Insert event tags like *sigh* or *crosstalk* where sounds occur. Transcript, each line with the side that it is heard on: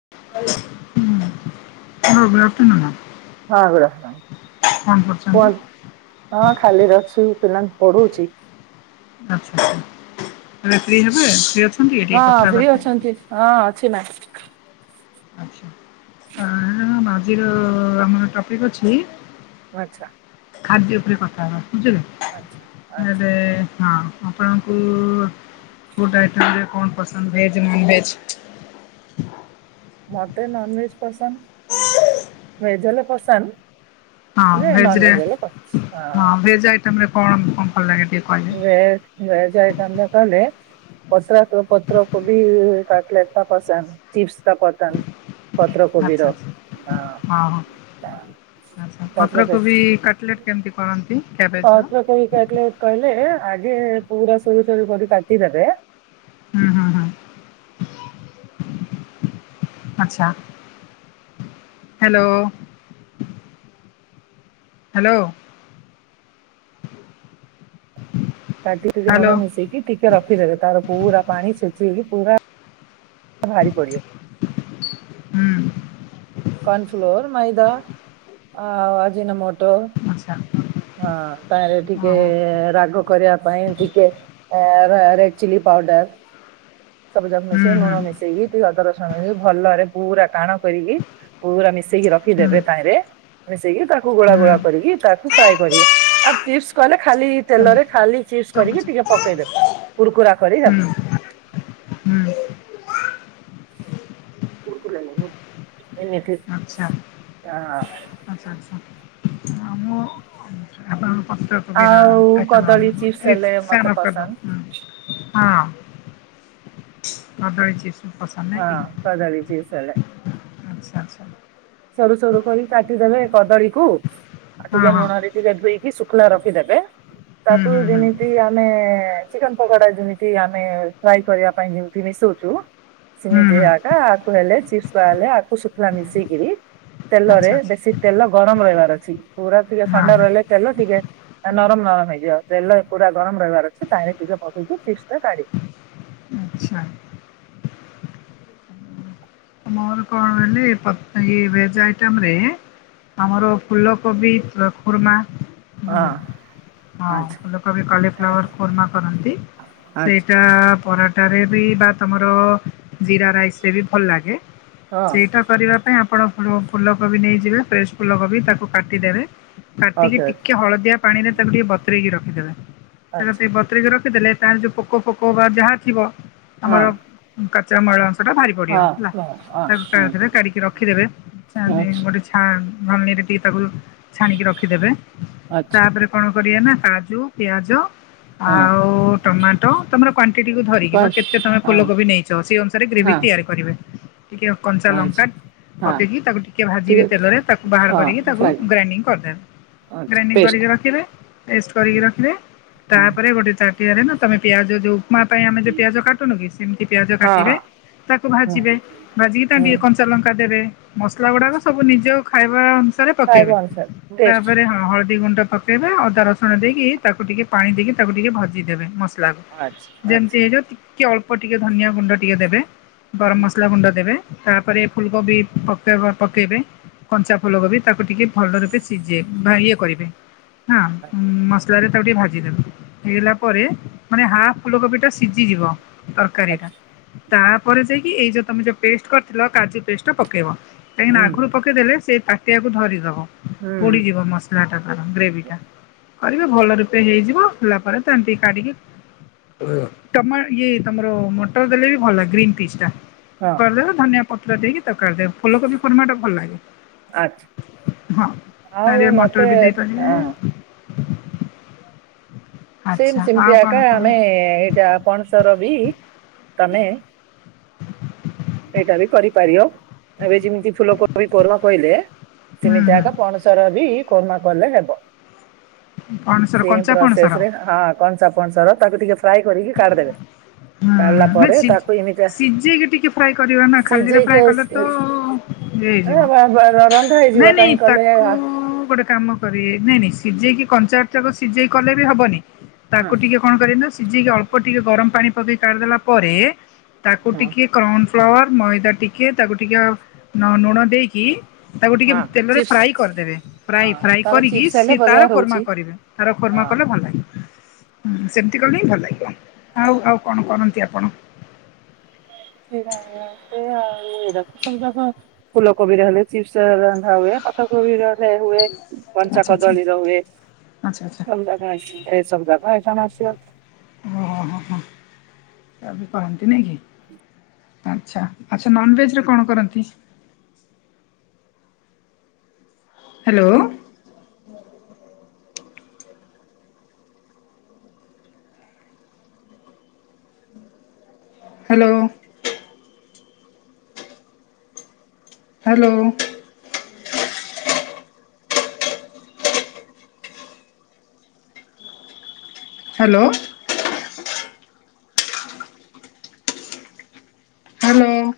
left: *inaudible* ହୁଁ
right: *unintelligible*
left: କଣ
right: କୁହନ୍ତୁ
left: କରୁଛନ୍ତି?
right: ହଁ ଖାଲିରେ ଅଛି ମୁଁ ପିଲାଙ୍କୁ ପଢ଼ଉଛି
left: ଆଛା ସକାଳେ ଫ୍ରି ହେବେ ଅଛନ୍ତି ଟିକେ
right: ହଁ
left: କଥା ହେବା
right: ଫ୍ରି
left: ପାଇଁ
right: ଅଛନ୍ତି ହଁ ଅଛି ନା
left: ଆଛା ଆଁ ଆଜିିର ଆମର ଟପିକ ଅଛି
right: ଆଛା
left: ଖାଦ୍ୟ ଉପରେ କଥା ହେବା ବୁଝିଲ
right: ଆଚ୍ଛା।
left: ଏବେ ହଁ ଆପଣଙ୍କୁ ଫୁଡ୍ ଆଇଟମରେ କଣ ପସନ୍ଦ ଭେଜ ନନ୍ ଭେଜ
right: ମୋତେ ନନ୍ ଭେଜ ପସନ୍ଦ ଭେଜ୍ ହେଲେ ପସନ୍ଦ
left: ହଁ ଭେଜରେ ହଁ ଭେଜ ଆଇଟମରେ କଣ କଣ ଭଲ ଲାଗେ ଟିକେ କହିବେ?
right: ଭେଜ ଭେଜ ଆଇଟମରେ କହିଲେ ପଶରାତ ପତ୍ର କବି କଟଲେଟ୍ ଟା ପସନ୍ଦ ଚିପ୍ସ କା ପସନ୍ଦ ପତ୍ର
left: ଆଚ୍ଛା
right: କୋବିର
left: ଆଚ୍ଛା
right: ଆ, *unintelligible*
left: ଆଛା ପତ୍ର କୋବି କଟଲେଟ୍ କେମତି କରନ୍ତି? କ୍ୟାବେଜର?
right: ପତ୍ର କବି କଟଲେଟ୍ କହିଲେ ଆଗେ ପୁରା ସରୁ ସରୁ କରି କାଟିଦେବେ।
left: ହୁଁ, ହୁଁ, ହୁଁ। ଆଚ୍ଛା, ହ୍ୟାଲୋ। ହାଲୋ।
right: କାଟିକି ଲୁଣ ମିଶେଇକି ଟିକେ ରଖିଦେବେ ତାର ପୁରା ପାଣି ସେ ସିଏ କି ପୁରା ବାହାରି ପଡ଼ିବ।
left: ହୁଁ,
right: କନ୍ ଫ୍ଲୋର ମଇଦା ଆଉ ଆଜିିନ ମୋଟୋ।
left: ଆଚ୍ଛା।
right: ହଁ ତାହିଁରେ ଟିକେ ରାଗ କରିବା ପାଇଁ ଟିକେ ଏ ରେ-ରେଡ ଚିଲି ପାଉଡର। ଆ ସବୁ ଯାକ ମିଶେଇ ଲୁଣ ମିଶେଇକି ଟିକେ ଅଦା ରସୁଣ ଭଲରେ ପୁରା ଟାଣ କରିକି ପୁରା ତା ମିଶେଇକି ରଖିଦେବେ ତାହିଁରେ। ମିଶେଇକି ତାକୁ ଗୋଳା ଗୋଳା କରିକି। ତା ଫ୍ରାଏ କରିବେ। ଆଉ ଚିପ୍ସ କଲେେ ଖାଲି ତେଲରେ ଖାଲି ଚିପ୍ସ କରିକି ଟିକେ ପକେଇଦେବେ। କୁରୁକୁରା କରିଦବ।
left: ହୁଁ।
right: କୁରୁକୁରା ଲାଗିବ ଏମିତି।
left: ଆଚ୍ଛା।
right: ଏ ଅଁ,
left: ଆଚ୍ଛା। ପତ୍ର କୋବିର
right: ଆଉ
left: ଆଇଟମ
right: କଦଳୀ
left: ହବ।
right: ଚିପ୍ସ
left: ଏ
right: ହେଲେ
left: ସେମ୍
right: ମତେ
left: ଅଫ୍ କରିଦବ
right: ପସନ୍ଦ
left: ହୁଁ, ହଁ। କଦଳୀ ଚିପ୍ସ। ପସନ୍ଦ ନାଇ
right: ହଁ
left: କି?
right: କଦଳୀ ଚିପ୍ସ ହେଲେ
left: ଆଚ୍ଛା, ଆଚ୍ଛା।
right: ସରୁ ସରୁ କରି କାଟିଦେବେ କଦଳୀ କୁ ଆଉ ଟିକେ ଲୁଣ ଦେଇକି ଦେ ଧୋଇ ଶୁଖୁଲା ରଖିଦେବେ। ତାକୁ ଯେମିତି ଆମେ ଚିକେନ୍ ପକୋଡା ଯେମିତି ଆମେ ଫ୍ରାଏ କରିବା ପାଇଁ ଯେମତି ମିଶ ସୁଉଠୁ ସେମିତି ଆକା ଆକୁୁ ନେଲେ ଚିପ୍ସ କରାହେଲେ ଆକୁ ଶୁଖିଲା ମିଶିଇକିରି ତେଲରେ ବେଶୀ ତେଲ ଗରମ ରହିବାର ଅଛି। ପୁରା ଟିକେ ଥଣ୍ଡା ରହିଲେ ତେଲ ଟିକେ ଏ ନରମ ନରମ ହେଇଯିବ। ତେଲ ପୁରା ଗରମ ରହିବାର ଅଛି ତାହିଁରେ ଟିକେ ପକେଇକି ଚିପ୍ସ ଟା କାଢି
left: ଆଚ୍ଛା। ନହେଲେ ଏ ପ ଇଏ ଭେଜ୍ ଆଇଟମ ରେ ଆମର ଫୁଲକୋବି ର କୁର୍ମା।
right: ହଁ।
left: ହଁ
right: ଆଚ୍ଛା
left: ଫୁଲକୋବି କଲିଫ୍ଲାୱାର କୁର୍ମା କରନ୍ତି। ସେଇଟା ପରା ତରେ ବି ବା ତୋମର ଜିରା ରାଇସ୍ ରେ ବି ଭଲ ଲାଗେ। ସେଇଟା କରିବା ପାଇଁ ଆପଣ ଫୁ-ଫୁଲକୋବି ନେଇଯିବେ ଫ୍ରେସ୍ ଫୁଲକୋବି ତାକୁ କାଟିଦେବେ। କାଟିକି ଟିକେ ହଳଦିଆ ପାଣିରେ ତାକୁ ଟିକେ ବତରେଇକି ରଖିଦେବେ। ସେଟା ଟିକେ ବତରିକି ର ଖିଦେଲେ ତାର ଯୋଉ ପୋକ ଫୋକ ବା ଯାହା ଥିବ ଆମର କାଚାମାଳ ସେଟା ଭାରି ପଡିବ ହେଲା। *unintelligible* ତା ଧିରେ କାଢିକି ରଖିଦେବେ। ଛାନ୍ଦିନ୍ ଗୋଟେ ଛାନ୍ ନହନେ ଏଇଟା ଟିକେ ତାକୁ ଛାଣିକି ରଖିଦେବେ। ତାପରେ କଣ କରିବେ ନା କାଜୁ ପିଆଜ ଆଉ ଟମାଟୋ ତୋମର କୁଆଣ୍ଟିଟି କୁ ଧରିକି ବା କେତେ ତୋମେ ଫୁଲକୋବି ନେଇଚ ସେଇ ଅନୁସାରେ ଗ୍ରେ ଗେଭି ତିଆରି କରିବେ। ଟିକେ କଞ୍ଚା ଲଙ୍କା ପକେଇକି ତାକୁ ଟିକେ ଭାଜିବେ ତେଲରେ ତାକୁ ବାହାର କରିକି ତାକୁ ଗ୍ରାଇଣ୍ଡିଙ୍ଗ କରିଦେବେ। ଗ୍ରାଇଣ୍ଡିଙ୍ଗ କରିକି ରଖିବେ। ପେଷ୍ଟ କରିକି ରଖିବେ। ତାପରେ ଗୋଟେ ତା ଟିଆରେ ନା ତୋମେ ପିଆଜ ଯୋଉ ମା ପାଇଁ ଆମେ ଯେ ପିଆଜ କାଟୁନୁକି ସେମିତି ପିଆଜ କାଟିବେ ତାକୁ ଭାଜିବେ। ଭାଜିକି ତା ଟିକେ କଞ୍ଚା ଲଙ୍କା ଦେବେ। ମସଲା ଗୁଡ଼ାକ ସବୁ ନିଜ ଖାଇବା ଅନୁ ଥରେ ପକେଇବେ ତାପରେ ହଁ ହଳଦି ଗୁଣ୍ଡ ପକାଇବେ ଅଦା ରସୁଣ ଦେଇକି ତାକୁ ଟିକେ ପାଣି ଦେଇକି ତାକୁ ଟିକେ ଭଜିଦେବେ ମସ୍ ଲାଗୁ ଯେମତି ହେଇଯିବ ଟିକେ ଅଳ୍ପ ଟିକେ ଧନିଆ ଗୁଣ୍ଡ ଟିକେ ଦେବେ ଗରମ ମସଲା ଗୁଣ୍ଡ ଦେବେ ତାପରେ ଫୁଲକୋବି ପକାଇବା ପଳେଇବେ କଞ୍ଚା ଫୁଲ କୋବି ତାକୁ ଟିକେ ଭଲ ରୂପେ ସିଝେବେ ବା ଇଏ କରିବେ ହଁ ରେ ତାକୁ ଟିକେ ଭାଜିଦେବେ ହେଇଗଲା ପରେ ମାନେ ହାଫ ଫୁଲକୋବି ଟା ସିଜିଯିବ ତରକାରୀ ଟା ତାପରେ ଯାଇକି ଏଇ ଯୋଉ ତମେ ଯୋଉ ପେଷ୍ଟ କରିଥିଲ କାଜୁ ପେଷ୍ଟ ପକେଇବ କାହିଁକିନା ଆଗରୁ ପକେଇ ଦେଲେ ସେଇ ତାଟିଆକୁ ଧରିଦବ ପୋଡିଯିବ ମସଲା ଟା ତାର ଗ୍ରେଭି ଟା କରିବେ ଭଲରେ ପେଲି ହେଇଯିବ ହେଲା ପରେ ତମେ ଟିକେ କାଢିକି ତମର ଇଏ ତମର ମଟର ଦେଲେ ବି ଭଲ ଗ୍ରୀନ୍ ପିସ୍ ଟା କରି ଦେବେ ଧନିଆ ପତ୍ର ଦେଇକି ତାକୁ କାଢି ଦେବେ ଫୁଲକୋବି କୁର୍ମା ଟା ଭଲ ଲାଗେ ହଁ
right: ଆଉ
left: ତାରେ ଇଏ
right: ମତେ
left: ମଟର ବି ଦେଇପାରିବେ
right: ସେମ
left: ଆଚ୍ଛା
right: ସେମିତି
left: ଆଉ କଣ
right: ଆକା
left: କଣ
right: ଆମେ ଏଇଟା ପଣସର ବି ତମେ ଏଇଟା ବି କରିପାରିବ ଏବେ ଜିମିତି ଫୁଲୋ କୋବି କରବ କହିଲେ।
left: ହୁଁ
right: ସେମିତି ଆକା ପଣସର ବି କୋର୍ମା କଲେ ହେବ।
left: ହୁଁ ପଣସର
right: ସେ
left: କଞ୍ଚା ପଣସର
right: ପ୍ରସେସ
left: ହୁଁ
right: ରେ ହଁ କଞ୍ଚା ପଣଷର
left: ହଁ
right: କାଢିଲା
left: ହଁ ନା
right: ପରେ
left: ସି
right: ତାକୁ ଏମିତିଆ
left: ସିଝେଇକି ଟିକେ ଫ୍ରାଏ କରିବା ନା ଖାଲିରେ
right: ସିଝେଇକି
left: ଫ୍ରାଏ କଲେ ତ ହେଇଯିବ
right: ରନ୍ଧା ହେଇଯିବ
left: ନାଇଁ ନାଇଁ
right: କାହିଁ କଲେ
left: ତାକୁ
right: ହଁ
left: ଗୋଟେ କାମ କରିବେ ନାଇଁ ନାଇ ସିଝେଇକି କଞ୍ଚାଟାକ ସିଝେଇ କଲେ ବି ହବନି ତାକୁ ଟିକେ କଣ କରିବ ନା ସିଝେଇକିଳ ଅଳ ଅଳ୍ପ ଟିକେ ଗରମ ପାଣି ପକେଇ କାଢିଦେଲା ପରେ ତାକୁ
right: ହଁ
left: ଟିକେ କନ ଫ୍ଲାୱାର୍ ମଇଦା ଟିକିଏ ତାକୁ ଟିକିେ ନ ଲୁଣ ଦେଇକି ତାକୁ ଟିକେ
right: ହଁ
left: ତେଲରେ
right: ଚିପ୍ସ
left: ଫ୍ରାଇ କରିଦେବେ ଫ୍ରାଇ
right: ହଁ
left: ଫ୍ରାଇ
right: ତାର
left: କରିକି
right: ଚିପ୍ସ ହେଲେ
left: ସି
right: ବଢିଆ
left: ତାର କୋର୍ମା
right: ରହୁଛି
left: କରିବେ ତାର କୋମା
right: ହଁ।
left: କଲେ ଭଲ ଲାଗେ ହୁଁ ସେମିତି କଲେ ହିଁ ଭଲ ଲାଗିବ ଆଉ ଆଉ କଣ କରନ୍ତି ଆପଣ?
right: ଉଇା ସେଇଏ ଏ ପତ୍ରଗୁଡାକ ଫୁଲକୋବି ର ହେଲେ ଚିପ୍ସ ରନ୍ଧା ହୁଏ ପାଠକୋବି ର ସେ ହୁଏ କଞ୍ଚା
left: ଆଚ୍ଛା ଆଚ୍ଛା
right: କଦଳୀ ର ହୁଏ
left: ଆଚ୍ଛା ଆଚ୍ଛା
right: ସମା କ ସମା କସା ମା *unintelligible*
left: ହୁଁ ହୁଁ ବି କହନ୍ତି ନାଇ କି ଆଚ୍ଛା ଆଚ୍ଛା ନନଭେଜରେ କଣ କରନ୍ତି hello. Hello. Hello. Hello. Hello